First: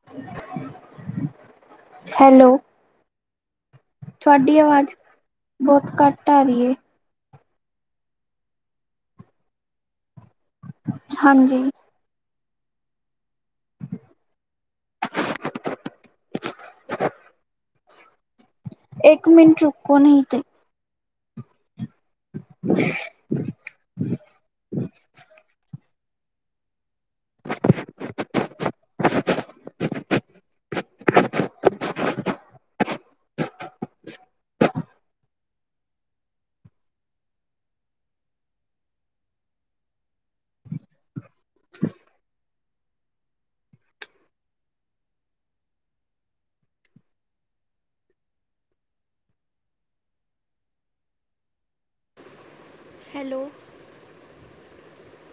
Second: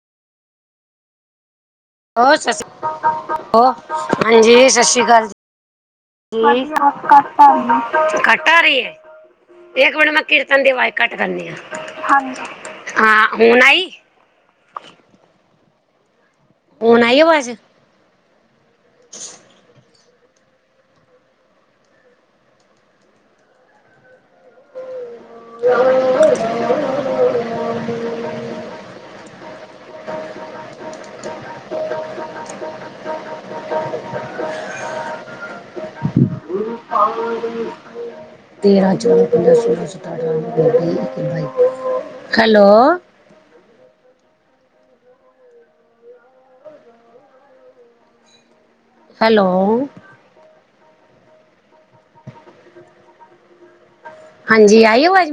[inaudible] ਹੋਰ ਸਤ ਹੈਲੋ, ਸ਼੍ਰੀ ਅ ਹਾਂਜੀ ਤੁਹਾਡੀ ਸਤਿ ਆਵਾਜ਼ ਸ਼੍ਰੀ ਅਕਾਲ ਬਹੁਤ ਘੱਟ ਆ ਜੀ ਰਹੀ ਹੈ, ਕੱਟ ਕੱਟ ਆ ਰਹੀ ਹੈ ਕੱਟ ਆ ਰਹੀ ਹੈ ਇੱਕ ਮਿੰਟ ਮੈ ਕੀਰਤਨ ਕੀਰਤਨ ਦੀ ਅਵਾਜ਼ ਘੱਟ ਕਰਦੀ ਆ ਹਾਂਜੀ। ਹਾਂ ਹੁਣ ਆਈ ਹੁਣ ਆਈ ਆਵਾਜ। ਇੱਕ ਮਿੰਟ ਰੁਕੋ ਨਹੀਂ ਤੇੇ। ਸੀ [inaudible] ਉਹ ਤੇਰਾਂ ਚੌਦ ਪੰਜਾ ਸੋਲਾਂ ਸਤਾਰਾਂ ਬਾਈ ਹੈਲੋ। ਹੈਲੋ। ਹ ਹੈਲੋ। ਹਾਂਜੀ ਆਈ ਅਵਾਜ।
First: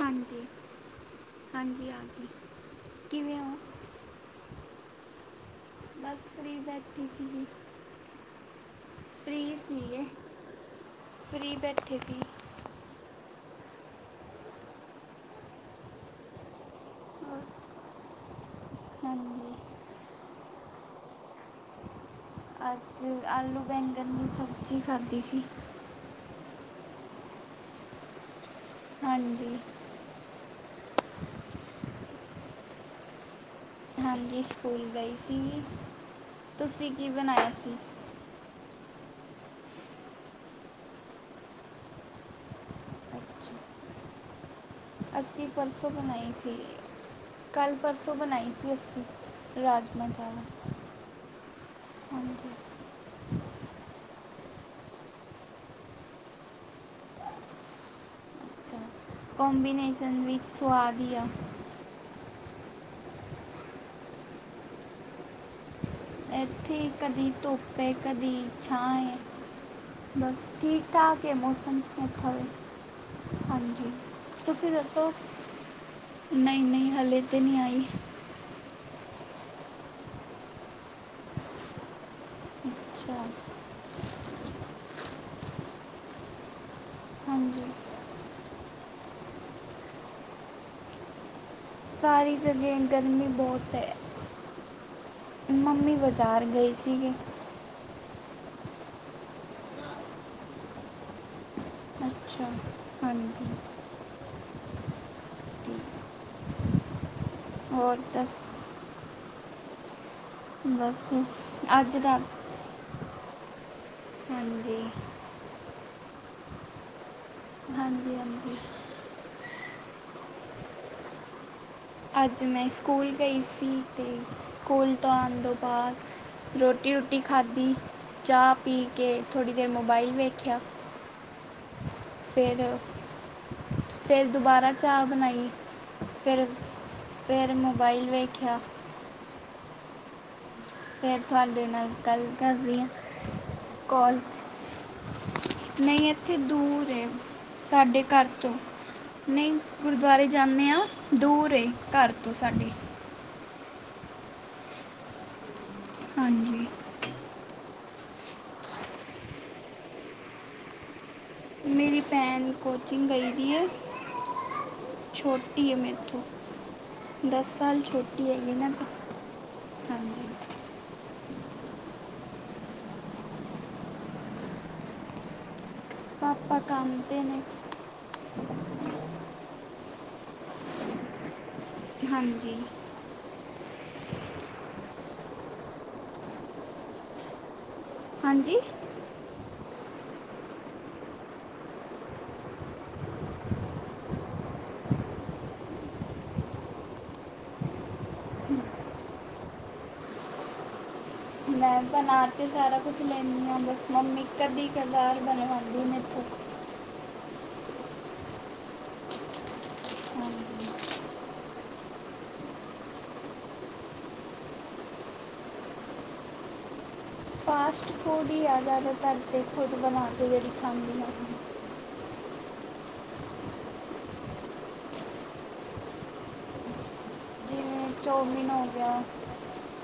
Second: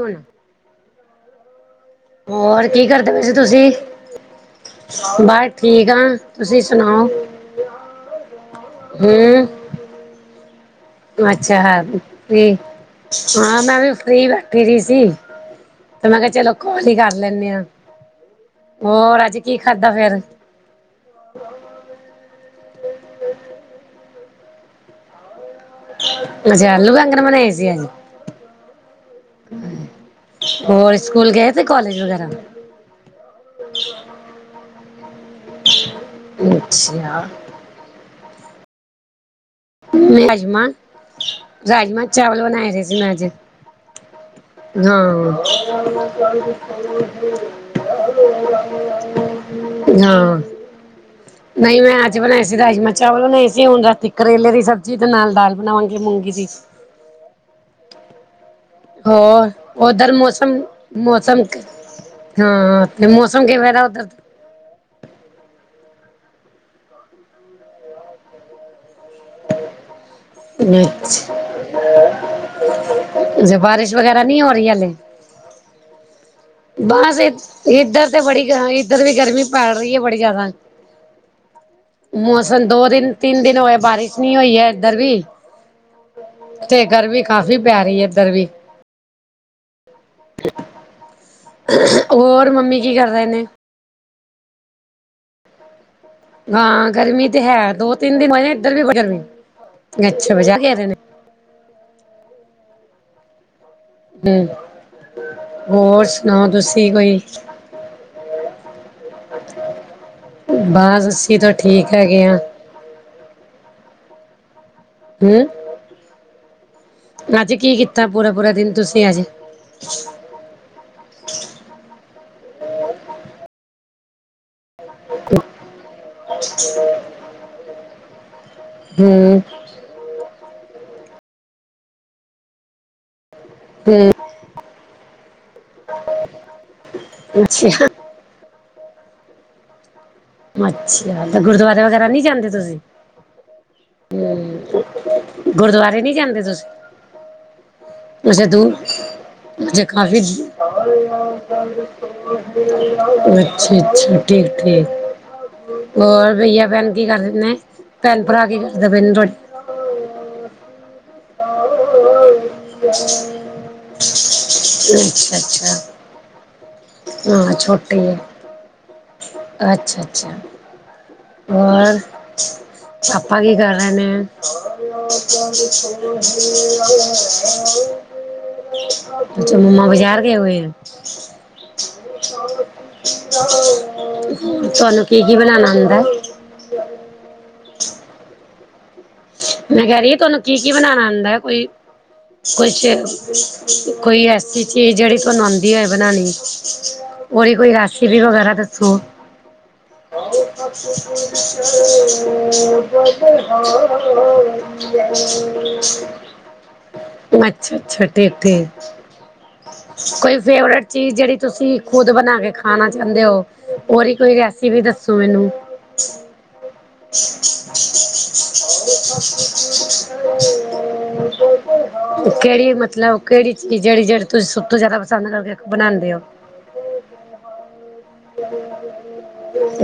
ਹਾਂਜੀ ਹਾਂਜੀ ਆ ਗਏ ਹੋਰ ਕੀ ਕਰਦੇ ਪ ਸੀ ਤੁਸੀਂ ਬ ਠੀਕ ਆ ਬਸ ਫ੍ਰੀ ਤੁਸੀਂ ਸੁਣਾਓ ਬੈਠੀ ਸੀਗੀ, ਹਮ। ਧੀਏ ਅੱਛਾ ਤੇ ਹਾਂ ਮੈਂ ਵੀ ਫਰੀ ਬੈਠੀ ਰਹੀ ਸੀ। ਤੇ ਮੈਂ ਕਿਹਾ ਚਲੋ ਕਲ ਹੀ ਕਰ ਲੈਂਦੇ ਆ ਹੋਰ ਅੱਜ ਹਾਂਜੀ, ਕੀ ਖਾਧਾ ਫੇਰ। ਚ ਅੱਜ ਆਲੂ ਬੈਂਗਨ ਦੀ ਸਬਜ਼ੀ ਖਾਧੀ ਸੀ। ਅੱਛਾ ਆਲੂ ਬਗਣ ਬਾਣੀਆ ਏ ਸੀ ਅੱਜ ਹਾਂਜੀ, ਹੋਰ ਸਕੂਲ ਗਏ ਤੇ ਕਾਲਜ ਵਗੈਰਾ। ਹਾਂਜੀ ਸਕੂਲ ਗਈ ਸੀ ਤੁਸੀਂ ਕੀ ਬਣਾਇਆ ਸੀ। ਮੈਂ ਅੱਜ ਮਾਂ ਰਾਜਮਾਂ ਚਾਵਲ ਬਣਾਏ ਰਹੇ ਸੀ ਮੈਂ ਅੱਜ ਅੱਛਾ, ਅਸੀਂ ਪਰਸੋਂ ਬਣਾਈ ਸੀ, ਹਾਂ। ਰਜਮਾ ਹਾਂ ਚਾਵਲ ਨਹੀਂ ਮੈਂ ਅੱਜ ਬਣਾਏ ਹਾਂਜੀ। ਸੀ ਰਾਜਮਾਂ ਚਾਵਲ ਬਣਾਏ ਸੀ ਹੁਣ ਰਾਤੀ ਕਰੇਲੇ ਦੀ। ਸਬਜ਼ੀ ਦੇ ਨਾਲ ਦਾਲ ਬਣਾਵਾਂਗੇ ਮੂੰਗੀ ਦੀ। ਅੱਛਾ ਹੋਰ ਉਧਰ ਕੰਬੀਨੇਸ਼ਨ ਵਿੱਚ ਮੌਸਮ ਸਵਾਦ ਹੀ ਆ ਮੌਸਮ ਹਾਂ ਤੇ ਮੌਸਮ ਕਿ ਵੈ ਦਾ ਉਧਰ। ਇੱਥੇ ਕਦੀ ਧੁੱਪ ਹੈ ਕਦੀ ਛਾਂ ਹੈ। ਬਸ ਠੀਕ ਠਾਕ ਹੈ ਅੱਛਾ ਮੌਸਮ ਏਥੇ ਵੀ ਜੇ ਹਾਂਜੀ ਬਾਰਿਸ਼ ਵਗੈਰਾ ਨਹੀਂ ਹੋ ਰਹੀ ਤੁਸੀਂ ਹਲੇ ਦੱਸੋ। ਕ ਬਸ ਇੱਧਰ ਤੇ ਬੜੀ ਇੱਧਰ ਵੀ ਗਰਮੀ ਪੈਲ ਰਹੀ ਹੈ ਬੜੀ ਜਿਆਦਾ। ਮੌਸਮ ਦੋ ਦਿਨ ਅੱਛਾ ਤਿੰਨ ਦਿਨ ਹੋਆ ਬਾਰਿਸ਼। ਨ ਹੋਈ ਹੈ ਇੱਧਰ ਵੀ ਤੇ ਘਰ ਵੀ ਕਾਫ਼ੀ ਹਾਂਜੀ ਪੈ ਇੱਧਰ ਵੀ। ਸਾਰੀ ਹੋਰ ਜਗ੍ਹਾ ਮੰਮੀ ਕੀ ਕਰ ਰਹੇ ਗਰਮੀ ਨੇ। ਬਹੁਤ ਹੈ ਮੰਮੀ ਬਜ਼ਾਰ ਹਾਂ ਗਰਮੀ ਤੇ ਹੈ ਦੋ ਤਿੰਨ ਦਿਨ ਹੋ ਇੱਧਰ ਵੀ ਗਰਮੀ ਅੱਛਾ ਬਜ਼ਾਰ ਨੇ। ਅੱਛਾ ਹਾਂਜੀ। ਹਮ ਤੇ ਹੋਰ ਸੁਣਾਓ ਤੁਸੀਂ ਕੋਈ। ਹੋਰ ਦੱਸ? ਬਸ ਬਾਸ ਅਸੀਂ ਤਾਂ ਠੀਕ ਅੱਜ ਰਾਤ ਹੈਗੇ ਆਂ। ਹਾਂਜੀ। ਹੂੰ। ਰਾਤੀ ਕੀ ਕੀਤਾ ਹਾਂਜੀ ਪੂਰਾ-ਪੂਰਾ ਹਾਂਜੀ ਦਿਨ ਤੂਸੀ ਆੱਜ? ਅੱਜ ਮੈਂ ਸੂਕੂਲ ਗਈ ਸੀ ਤੇ, ਸੂਕੂਲ ਤੋਂ ਆਨ ਦੋ ਬਾਦ ਰੋਟੀ-ਰੂਟੀ ਖਾੱਦੀ ਚਾਅ ਪੀ ਕੇ ਹੂੰ ਥੋੜੀ ਦੇਰ ਮੋਬਾਈਲ ਵੇਖੇਆ। ਹੂੰ ਫੇਰ-ਫੇਰ ਦੁਬਾਰਾ ਚਾਅ ਬਨਾਈ। ਫੇਰ-ਫੇਰ ਅੱਛਾ ਮੋਬਾਈਲ ਵੇਖੇਆ। ਫੇਰ ਅੱਛਾ ਤੇ ਤੂਆਡੇ ਗੁਰਦੁਆਰੇ ਨਾਲ ਵਗੈਰਾ ਨਹੀਂ ਗੱਲ ਜਾਂਦੇ ਕਾਰ ਰੀ ਤੁਸੀਂ ਆਂ। ਕੌਲ, ਗੁਰਦੁਆਰੇ ਨਈ ਨਹੀਂ ਐਥੇ ਜਾਂਦੇ ਤੁਸੀਂ ਦੂਰ ਏ, ਸਾਡੇ ਘਾਰ ਅੱਛਾ ਤੋਂ, ਦੂਰ ਨਈ, ਅੱਛਾ ਕਾਫੀ ਗੁਰਦੁਆਰੇ ਅੱਛਾ ਜਾਨੇ ਆਂ, ਦੂਰ ਏ ਘਾਰ ਤੋਂ ਸਾਡੇ। ਅੱਛਾ-ਅੱਛਾ, ਠੀਕ-ਠੀਕ, ਹੋਰ ਹਾਂਜੀ ਬਈਆ ਬੈਨ ਕੀ ਕਾਰ ਰੇ ਨੇ, ਭੈਨ-ਭਰਾ ਕੀ ਕਰਦੇ ਪਏ ਨੇ ਤੋਡ ਭੈਨ ਕੋਚਿੰਗ ਗਈ ਦੀ ਏ, ਅੱਛਾ ਛੋਟੀ ਏ ਮੈਰ ਅੱਛਾ ਤੋਂ। ਦੱਸ ਸਾਲ ਛੋਟੀ ਹੈਗੀ ਨਾ ਫ ਅੱਛ-ਅੱਛਾ, ਹੋਰ? ਆਪਾਂ ਕੀ ਕਾਰ ਰੇ ਨੇ? [unintelligible] [inaudible] [unintelligible] ਪਾਪਾ ਕੰਮ ਤੇ ਨੇ ਅੱਛਾ ਮੱਮਾ ਬਜਾਰ ਗਏ ਹੋਏ ਐ? [unintelligible] ਹਾਂਜੀ [unintelligible] ਤੂਆਨੂੰ ਕੀ-ਕੀ ਬਨਾਨਾ ਆਂਦੈ? ਹਾਂਜੀ। ਮੈਂ ਕੈ ਰੀਆਂ, ਤੁਆਨੂੰ ਕੀ-ਕੀ ਬਨਾਨਾ ਆਂਦੈ, ਕੋਈ ਕੋਈ ਛੇ [unintelligible] ਕੋਈ ਐੱਸੀ ਚੀਜ, ਜੇੜੀ ਤੂਆਨੂੰ ਆਂਦੀ ਹੋਏ ਬਨਾਨੀ? [unintelligible] ਓਦੀ ਕੋਈ ਰੈਸੀਪੀ ਵਗੈਰਾ ਦੱਸੋ? ਮੈਂ ਬਣਾ ਕੇ ਸਾਰਾ ਕੁਝ ਲੈਂਦੀ ਹਾਂ ਬਸ [unintelligible] [inaudible] ਮੰਮੀ ਕਦੀ ਕਦਾਰ ਬਣਵਾਉਂਦੀ ਮੈਥੋਂ [inaudible] ਅੱਛ-ਅੱਛ, ਟੇਠੇ ਕੋਈ ਹਾਂਜੀ ਫੇਵਰੇਟ ਚੀਜ, ਜੇੜੀ ਤੂਸੀ ਖੁਦ ਬਨਾ ਕੇ ਖਾਨਾ ਚ੍ਹਾਂਦੇ ਓ? ਓਦੀ ਕੋਈ ਰੈਸੀਪੀ ਦੱਸੋ ਮੈਨੂੰ? [inaudible] ਫਾਸਟ-ਫੂਡ ਈ ਐ ਜਾਦਾਤਰ ਤੇ ਖੁੱਦ ਬਨਾ ਕੇ ਜੇੜੀ ਖਾਂਦੀ ਆਂ। ਓ ਕੇੜੀ ਮਤਲਬ ਕੇੜੀ ਚੀਜ, ਜੇੜੀ-ਜੇੜੀ ਤੂਸੀ ਸਬ ਤੋਂ ਜਾਦਾ ਪਸੰਦ ਕਰਕੇ ਬਨਾਂਦੇ ਓ? [unintelligible] ਜਿਂਵੇ ਚੌਮੀਨ ਹੋ ਗੇਆ,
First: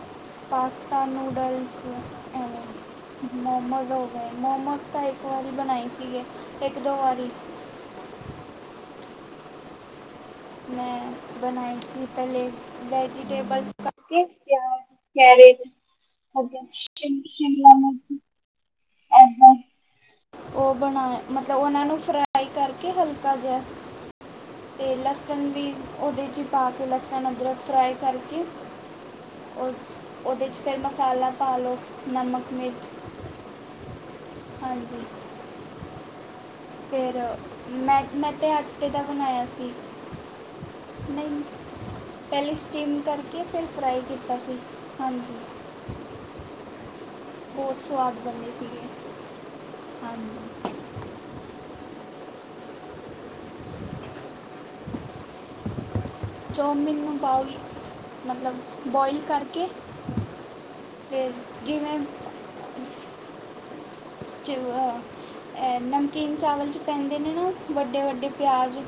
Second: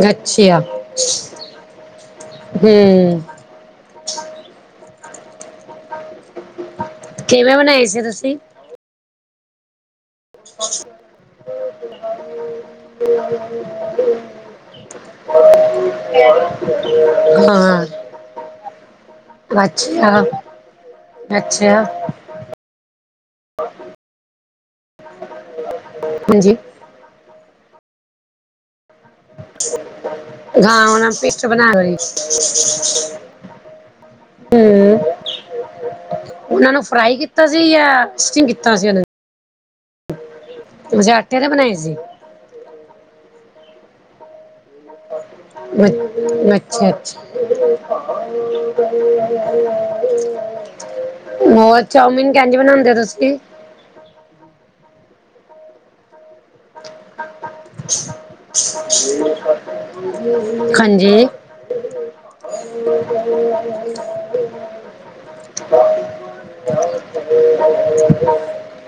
ਅੱਛਾ ਪਾਸਤਾ, ਨੂਡਲਸ। ਹੂੰ। [unintelligible] ਮੋਮੋਸ ਤਾਂ ਇੱਕ ਵਾਰੀ ਬਨਾਏ ਸੀਗੇ, ਏੱਕ-ਦੋ ਵਾਰ। ਕਿਵੇਂ ਬਨਾਏ ਸੀ ਤੂਸੀ? ਮੈਂ ਬਨਾਏ ਸੀ ਪੈਲੇ ਵੈਜੀੇਟੇਬਲਜ਼ ਪਾ ਕੇ, ਕੇਆ ਕੈਰਟ, ਅਚਾ ਸਿਮ ਸ਼ਿਮਲਾ ਹਾਂ ਮਿਰਚ ਐਂਦਾ, ਅੱਛਾ ਓ ਬਣਾਏਆਂ ਮਤਲਬ ਅੱਛਾ ਓਨਾਂ ਨੂੰ ਫਰਾ ਫਰਾਈ ਕਾਰਕੇ ਹਲਕਾ ਜੇਆ, ਤੇ ਲਸਨ ਵੀ ਓਦੇ ਚ ਈ ਹਾਂਜੀ ਪਾ ਤੇ ਲਸਨ, ਅਦਰਕ ਫਰਾਈ ਕਾਰਕੇ ਓ ਓਦੇ ਚ ਫੇਰ ਹਾਂ ਉਹਨਾਂ ਮਸਾਲਾ ਪੇਸਟ ਪਾ ਬਣਾ ਲੋ ਲਈ ਨਮਕ, ਮਿਰਚ ਹਾਂਜੀ। ਹਮ ਉਹਨਾਂ ਨੂੰ ਫਰਾਈ ਫਿਰ ਕੀਤਾ ਸੀ ਜਾਂ ਮੈਂ ਮੈਂ ਸਟੀਮ ਤੇ ਕੀਤਾ ਸੀ, ਆਟੇ ਉਹਨਾਂ ਦਾ ਬਣਾਇਆ ਸੀ ਨੂੰ ਅੱਛਾ ਆਟੇ ਨਹੀਂ ਦੇ ਬਣਾਏ ਸੀ। ਪਹਿਲੇ ਸਟੀਮ ਕਰਕੇ, ਫਿਰ ਫਰਾਈ ਕੀਤਾ ਸੀ। ਹਾਂਜੀ ਅ-ਅੱਛਾ-ਅੱਛਾ। ਬਹੁਤ ਸਵਾਦ ਬਣੇ ਸੀਗੇ [unintelligible] ਹਾਂਜੀ। ਹੋਰ ਚਾਓਮਿਨ ਕਿੰਝ ਬਣਾਉਂਦੇ ਓ ਤੁਸੀਂ? ਚਾਓਮੀਨ ਨੂੰ ਬਾਊਲ ਮਤਲਬ ਬੋਇਲ ਕਰਕੇ, ਹਾਂਜੀ ਫਿਰ ਜਿਵੇਂ [unintelligible] ਚ ਇਹ, ਨਮਕੀਨ ਚਾਵਲ 'ਚ ਪੈਂਦੇ ਨੇ ਨਾ ਵੱਡੇ-ਵੱਡੇ ਪਿਆਜ਼।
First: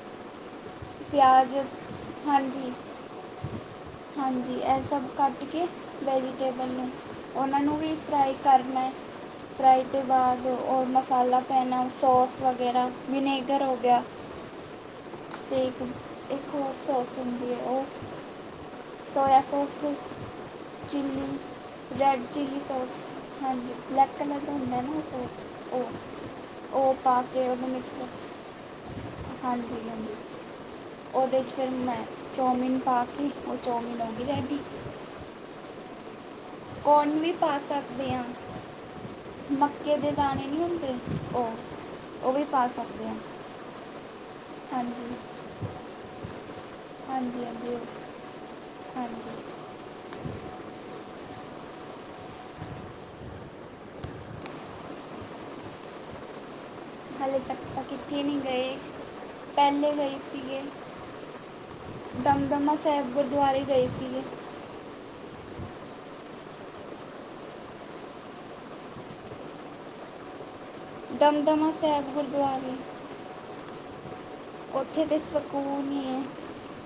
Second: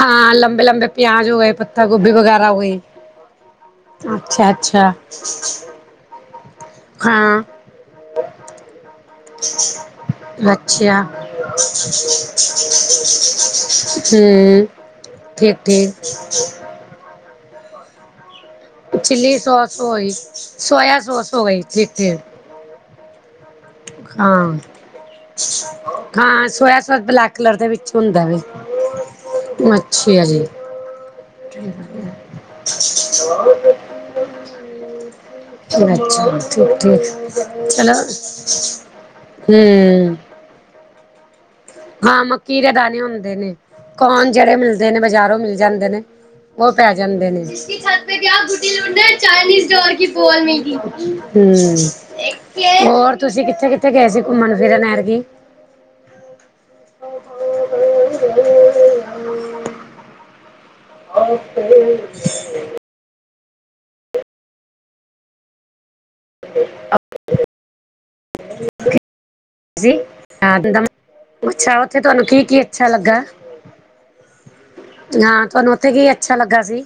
ਹਾਂ, ਲੰਬੇ-ਲੰਬੇ ਪਿਆਜ਼ ਹੋ ਗਏ, ਪੱਤਾ ਗੋਭੀ ਵਗੈਰਾ ਹੋ ਹਾਂਜੀ ਗਈ। ਹਾਂਜੀ ਇਹ ਅੱਛਾ-ਅੱਛਾ। ਸਭ ਕੱਟ ਕੇ ਵੈਜੀਟੇਬਲ ਨੂੰ, ਉਹਨਾਂ ਨੂੰ ਵੀ ਫਰਾਈ ਕਰਨੈ। ਫਰਾਈ ਤੋਂ ਬਾਅਦ ਔਰ ਅੱਛਾ ਮਸਾਲਾ ਪੈਣਾ, ਸੌਸ ਵਗੈਰਾ, ਵਿਨੇਗਰ ਹੋ ਗਿਆ। ਹੂੰ। ਤੇ ਇੱਕ ਹੋਰ-ਹੋਰ ਸੌਸ ਹੁੰਦੀ ਐ ਓ ਚਿਲੀ ਸੋਸ ਹੋ ਗਈ, ਸੋਇਆ ਸੋਸ ਹੋ ਗਈ, ਠੀਕ-ਠੀਕ। ਚਿਲੀ ਸੋਸ ਹਾਂਜੀ, ਬਲੈਕ ਕਲਰ ਦਾ ਹਾਂ ਹੁੰਦਾ ਨਾ ਉਹ‌‌। ਹਾਂ ਸੋਇਆ ਉਹ-ਉਹ ਸੋਸ ਪਾ ਬਲੈਕ ਕੇ, ਕਲਰ ਦੇ ਉਹਨੂੰ ਵਿੱਚ ਮਿਕਸ ਹੁੰਦਾ ਵੇ ਕਰ ਹਾਂਜੀ-ਹਾਂਜੀ। ਅੱਛਾ ਜੀ ਉਹਦੇ 'ਚ ਫਿਰ ਮੈਂ ਚਓਮੀਨ ਪਾ ਕੇ ਔਰ ਚਓਮੀਨ ਹੋ ਗੀ ਰੈਡੀ। ਅੱਛਾ। ਕੌਰਨ ਠੀਕ-ਠੀਕ, ਵੀ ਪਾ ਚਲੋ ਸਕਦੇ ਆ ਮੱਕੇ ਹਮ। ਦੇ ਦਾਣੇ ਨਹੀ ਹੁੰਦੇ, ਉਹ ਹਾਂ। ਉਹ ਵੀ ਮੱਕੀ ਪਾ ਦੇ ਦਾਣੇ ਸਕਦੇ ਆ ਹੁੰਦੇ ਕੋਰਨ, ਜਿਹੜੇ ਮਿਲਦੇ ਨੇ ਹਾਂਜੀ ਬਜ਼ਾਰੋਂ ਮਿਲ ਜਾਂਦੇ ਨੇ। ਉਹ ਪੈ ਜਾਂਦੇ ਹਾਂਜੀ ਨੇ। ਹਾਂਜੀ ਉਹ- ਹਾਂਜੀ ਹੂੰ। ਹੋਰ ਤੁਸੀਂ ਕਿੱਥੇ-ਕਿੱਥੇ ਗਏ ਸੀ ਘੁੰਮਣ-ਫਿਰਨ ਐਤਕੀ? ਹਾਲੇ ਤੱਕ ਤਾਂ ਕਿਤੇ ਨਈ ਗਏ, ਪਹਿਲੇ ਗਏ ਸੀਗੇ। [unintelligible] ਦੰਮਾ ਸਾਹਿਬ ਗੁਰਦੁਆਰੇ ਗਏ ਸੀਗੇ। [unintelligible] ਦਮਦਮਾ ਅੱਛਾ, ਉੱਥੇ ਸਾਹਿਬ ਤੁਹਾਨੂੰ ਕੀ-ਕੀ ਗੁਰਦੁਆਰੇ ਅੱਛਾ ਲੱਗਾ? ਹਾਂ, ਉੱਥੇ ਤੇ ਤੁਹਾਨੂੰ ਸਕੂਨ ਉੱਥੇ ਹੀ ਕੀ ਹੈ ਅੱਛਾ ਲੱਗਾ ਸੀ?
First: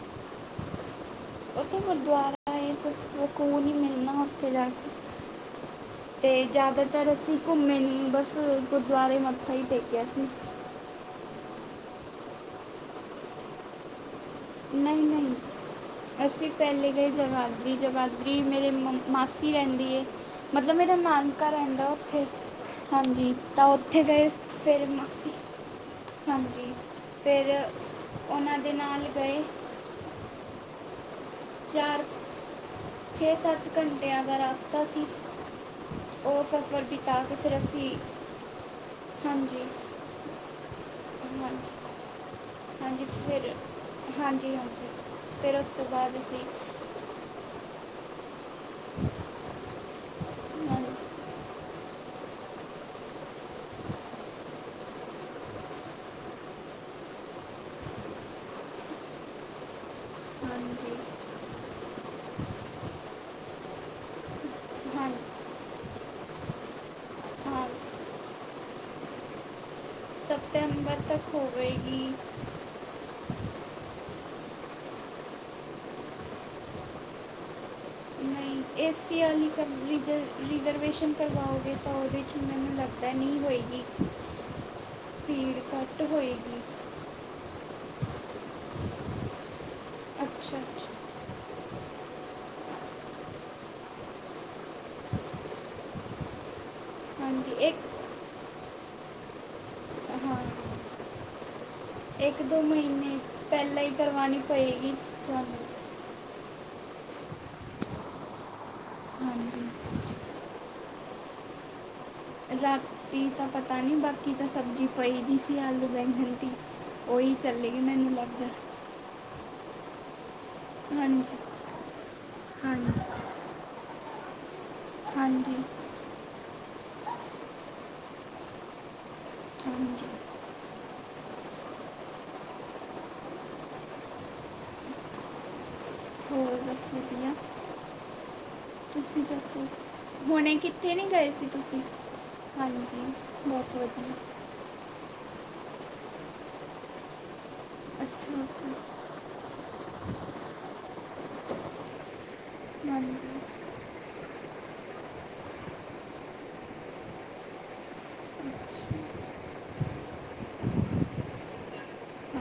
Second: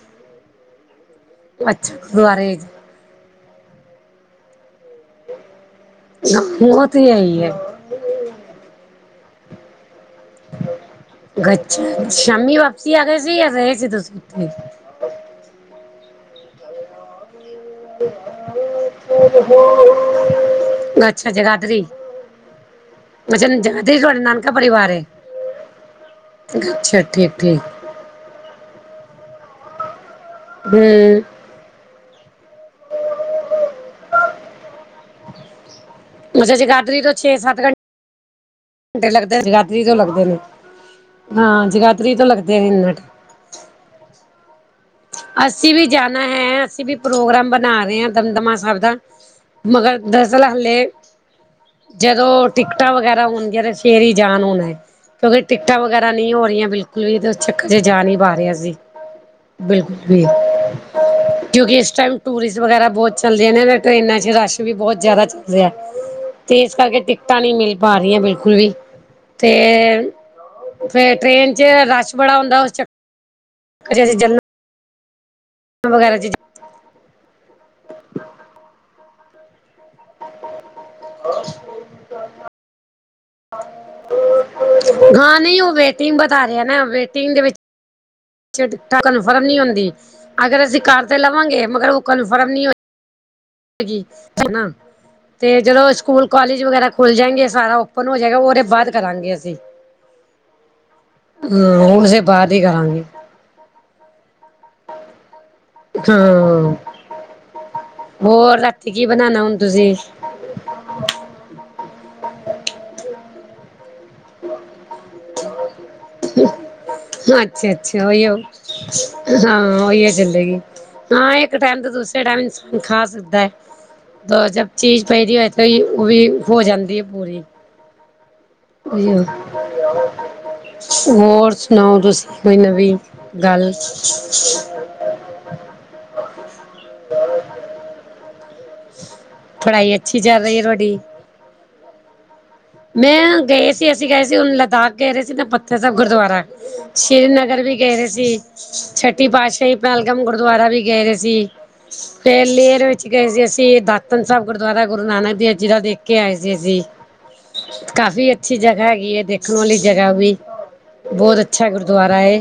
ਉੱਥੇ ਅੱਛਾ ਗੁਰਦੁਆਰਾ ਗੁਰਦੁਆਰੇ ਏ, ਤਾਂ ਸਕੂਨ ਈ ਮਿਲਣਾ ਉੱਥੇ ਜਾ ਕੇ। ਤੇ ਉਹ ਤੇ ਜ਼ਿਆਦਾਤਰ ਅਸੀਂ ਇਹੀ ਹੈ ਘੁੰਮੇ ਨਈ, ਬਸ ਗੁਰਦੁਆਰੇ ਮੱਥਾ ਈ ਟੇਕਿਆ ਅਸੀਂ। [unintelligible] ਸ਼ਾਮੀ ਵਾਪਸੀ ਆ ਗਏ ਸੀ ਜਾਂ ਰਹੇ ਸੀ ਤੁਸੀਂ ਉਥੇ? ਨਈ-ਨਈ। ਅਸੀਂ ਪਹਿਲੇ ਗਏ ਜਵਾਨ ਦੀ ਜਗ੍ਹਾਦਰੀ, ਮੇਰੀ ਮਾਸੀ ਰਹਿੰਦੀ ਏ। ਮਤਲਬ ਮੇਰਾ ਅੱਛਾ ਨਾਨਕਾ ਜਗਾਦਰੀ ਰਹਿੰਦਾ ਉੱਥੇ। ਹਾਂਜੀ ਅੱਛਾ ਤਾਂ ਜਗਾਦਰੀ ਉੱਥੇ ਤੁਹਾਡੇ ਗਏ ਨਾਨਕਾ ਫੇਰ ਪਰਿਵਾਰ ਹੈ ਮਾਸੀ ਹਾਂਜੀ, ਅੱਛਾ ਠੀਕ ਫਿਰ ਠੀਕ ਉਹਨਾਂ ਦੇ ਨਾਲ ਗਏ। ਹੂੰ। ਚਾਰ, ਛੇ-ਸੱਤ ਘੰਟਿਆਂ ਦਾ ਰਸਤਾ ਸੀ। ਉਹ ਅੱਛਾ। ਸਫ਼ਰ ਜੇਗਾਦਰੀ ਤੋਂ ਬਿਤਾ ਕੇ ਫਿਰ ਛੇ-ਸਤ ਘੰਟੇ ਅਸੀਂ ਤੇ ਲੱਗਦੇ ਹਾਂਜੀ ਜਗਾਦਰੀ ਤੋਂ ਲੱਗਦੇ ਨੇ ਹਾਂਜੀ ਹਾਂ, ਜਗਾਧਰੀ ਤੋਂ ਲੱਗ ਹਾਂਜੀ ਫਿਰ, ਹਾਂਜੀ ਹਾਂਜੀ। ਫਿਰ ਉਸ ਅਸੀਂ ਤੋਂ ਵੀ ਬਾਅਦ ਜਾਣਾ ਹੈ। ਅਸੀਂ ਵੀ ਪ੍ਰੋਗਰਾਮ ਬਣਾ ਰੇ ਆਂ ਦਮਦਮਾ ਸੈਬ ਦਾ, ਮਗਰ ਦਰਸਲ ਹਲੇ ਹਾਂਜੀ ਜਦੋਂ ਟਿਕਟਾਂ ਵਗੈਰਾ ਹੋਣਗੀਆਂ ਤਾਂ ਫੇਰ ਈ ਜਾਣ ਹੋਣੈ। ਕਿਉਂਕਿ ਟਿਕਟਾਂ ਵਗੈਰਾ ਨਹੀਂ ਹੋ ਰੀਆਂ ਬਿਲਕੁਲ ਵੀ, ਤੇ ਉਸ ਚੱਕਰ ਏ ਜਾ ਨੀ ਪਾ ਰੇ ਅਸੀਂ। ਬਿਲਕੁਲ ਵੀ। ਜੀ। ਕਿਉਂਕਿ ਇਸ ਟੈਮ ਟੂਰਿਸਟ ਵਗੈਰਾ ਬੌਤ ਚੱਲਦੇ ਨੇ ਤੇ ਟਰੇੇਨਾਂ 'ਚ ਰਸ਼ ਵੀ ਬੌਤ ਜੈਦਾ ਚੱਲ ਹਾਂਜੀ ਰਿਹੈ। ਤੇ ਇਸ ਕਰਕੇ ਟਿਕਟਾਂ ਨੀ ਹਾਂ ਮਿਲ ਪਾ ਰੀਆਂ ਬਿਲਕੁਲ ਵੀ। ਤੇ ਸਤੰਬਰ ਫੇਰ ਤੱਕ ਟ੍ਰੇਨ ਚ ਹੋਵੇਗੀ ਰਸ਼ ਬੜਾ ਹੁੰਦੈ ਉਸ ਚੱਕਰ ਚ ਅਸੀਂ ਜ ਵਗੈਰਾ ਚ ਫੀ ਅਲੀ ਕਰ ਰਿਜਰ-ਰਿਜ਼ਰਵੇਸ਼ਨ ਕਰਵਾਓਗੇ ਤਾਂ ਓਹਦੇ 'ਚ ਮੈਨੂੰ ਲੱਗਦੈ ਨਹੀਂ ਹੋਏਗੀ। ਹਾਂ ਭੀੜ ਨਹੀਂ, ਓਹ ਘੱਟ ਵੇਟਿੰਗ ਬਤਾ ਹੋਏਗੀ ਰਿਐ ਨਾ, ਵੇਟਿੰਗ ਦੇ ਵਿੱ ਚ ਕਟਾਂ ਕਨਫਰਮ ਨੀ ਹੁੰਦੀ, ਅੱਛਾ ਅਗਰ ਅਸੀਂ ਕਰ ਅੱਛਾ ਤੇ ਲਵਾਂਗੇ ਮਗਰ ਓਹ ਕਨਫਰਮ ਨਹੀਂ ਹੋਏ ਗੀ ਹਨਾ ਤੇ ਜਦੋਂ ਸਕੂਲ, ਕੌਲੇਜ ਵਗੈਰਾ ਖੁੱਲ ਜਾਏੰਗੇ ਹਾਂਜੀ ਸਾਰਾ ਇੱਕ ਓਪਨ ਹੋ ਜਾਏਗਾ ਓਹਦੇ ਬਾਦ ਕਰਾਂਗੇ ਅਸ ਦੇਈਂ, ਹਾਂ ਜ ਹੁਣ ਸੇ ਇੱਕ ਦੋ ਮਈਨੇ ਪੈਲਾਂ ਈ ਕਰਵਾਣੀ ਪਏਗੀ ਤੁਆਨੂੰ। ਥ, ਹੋਰ ਰਾਤੀ ਕੀ ਬਣਾਣਾ ਹੁਣ ਹਾਂਜੀ ਤੁਸੀਂ? [inaudible] ਰਾਤੀ ਤਾਂ ਪਤਾ ਨੀ ਬਾਕੀ ਤਾਂ ਸਬਜ਼ੀ ਪਈ ਦੀ ਸੀ ਆਲੂ ਬੈਂਗਣ ਦੀ। ਓਹੀ ਚੱਲੇਗੀ ਅੱਛਾ-ਅੱਛਾ ਮੈਨੂੰ ਉਹੀਓ ਲੱਗਦੈ। ਹਾਂ, ਓਹੀਓ ਚੱਲੇਗੀ। ਹਾਂ ਹਾਂਜੀ ਏ ਇੱਕ ਟੈਮ ਤੋ ਦੂਸਰੇ ਟੈਮ ਇਨਸਾਨ ਹਾਂਜੀ ਖਾ ਸਕਦਾ ਐ, ਤੋ ਜਬ ਚੀਜ਼ ਪਈ ਦੀ ਹੋਏ ਹਾਂਜੀ ਤੇ ਯੂ ਉਵੀ ਹੋ ਜਾਂਦੀ ਏ ਪੂਰੀ। ਓਈਓ ਹਾਂਜੀ ਹੋਰ ਸੁਣਾਓ, ਤੁਸੀ ਕੋਈ ਨਵੀਂ ਗੱਲ? ਹੋਰ ਬਸ ਵਧੀਆ। ਫੜਾਈ ਅ ਹੋਣੇ ਕਿੱਥੇ ਨੀ ਗਏ ਸੀ ਤੁਸੀਂ? ਹਾਂਜੀ ਮੈਂ ਗਏ ਬਹੁਤ ਸੀ ਅਸੀਂ ਵਧੀਆ ਗਏ ਸੀ ਹੁਣ ਲੱਦਾਖ। ਗਏ ਦੇ ਸੀ ਨਾ ਪੱਥਰ ਸੈਬ ਗੁਰਦੁਆਰਾ, ਸ਼੍ਰੀਨਗਰ ਵੀ ਗਏ ਦੇ ਸੀ। ਅੱਛਾ ਅੱਛਾ ਛ ਟੀ ਪਾਤਸ਼ਾਹੀ ਪੈਲਗਮ ਗੁਰਦੁਆਰਾ ਵੀ ਗਏ ਦੇ ਸੀ। ਫੇਰ ਲੇਅਰ ਵੇਚ ਗਏ ਹਾਂਜੀ ਸੀ ਅਸੀਂ ਦਾਤਨ ਸਾਬ ਗੁਰਦੁਆਰਾ ਗੁਰੂ ਨਾਨਕ ਦੇਵ ਜੀ ਦਾ ਓਹ ਦੇਖ ਕੇ ਆਏ ਸੀ ਅਸੀਂ। ਕਾਫ਼ੀ ਅੱਛੀ ਜਗ੍ਹਾ ਹੈਗੀ ਏ ਦੇਖਣ ਵਾਲੀ ਜਗ੍ਹੈ ਓਹ ਵੀ। ਬੌਤ ਅੱਛਾ ਗੁਰਦੁਆਰਾ ਏ,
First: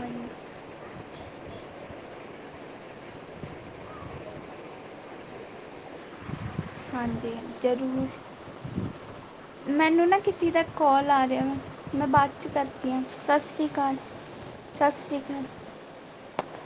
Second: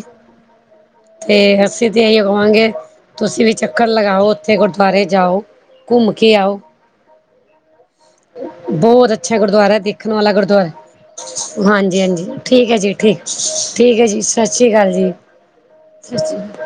ਤੇ ਅੱਸੀਂ ਤੇ ਅਈਓ ਕਵਾਂਗੇ ਤੁਸੀਂ ਵੀ ਚੱਕਰ ਲਗਾਓ ਓਥੇ ਗੁਰਦੁਆਰੇ ਜਾਓ, ਘੁੰਮ ਕੇ ਆਓ। ਹਾਂਜੀ, ਜ਼ਰੂਰ। ਬੌਤ ਅੱਛੇ ਗੁਰਦੁਆਰੈ ਦੇਖ ਮੈਨੂੰ ਨਾ ਲਾ ਕਿਸੇ ਦਾ ਕਾਲ ਆ ਰਿਹਾ ਵਾ ਗੁਰਦੁਅ--ਹਾਂਜੀ ਮੈਂ ਹਾਂਜੀ, ਬਾਅਦ ਚ ਠੀਕ ਐ ਕਰਦੀ ਜੀ ਹਾਂ ਠੀਕ ਸਤਿ ਸ੍ਰੀ ਅਕਾਲ ਠੀਕ ਐ ਜੀ, ਸਤ ਸ੍ਰੀ ਕਾਲ ਸਤਿ ਜੀ‌। ਅਕਾਲ ਸਤਸੀ ਕਾ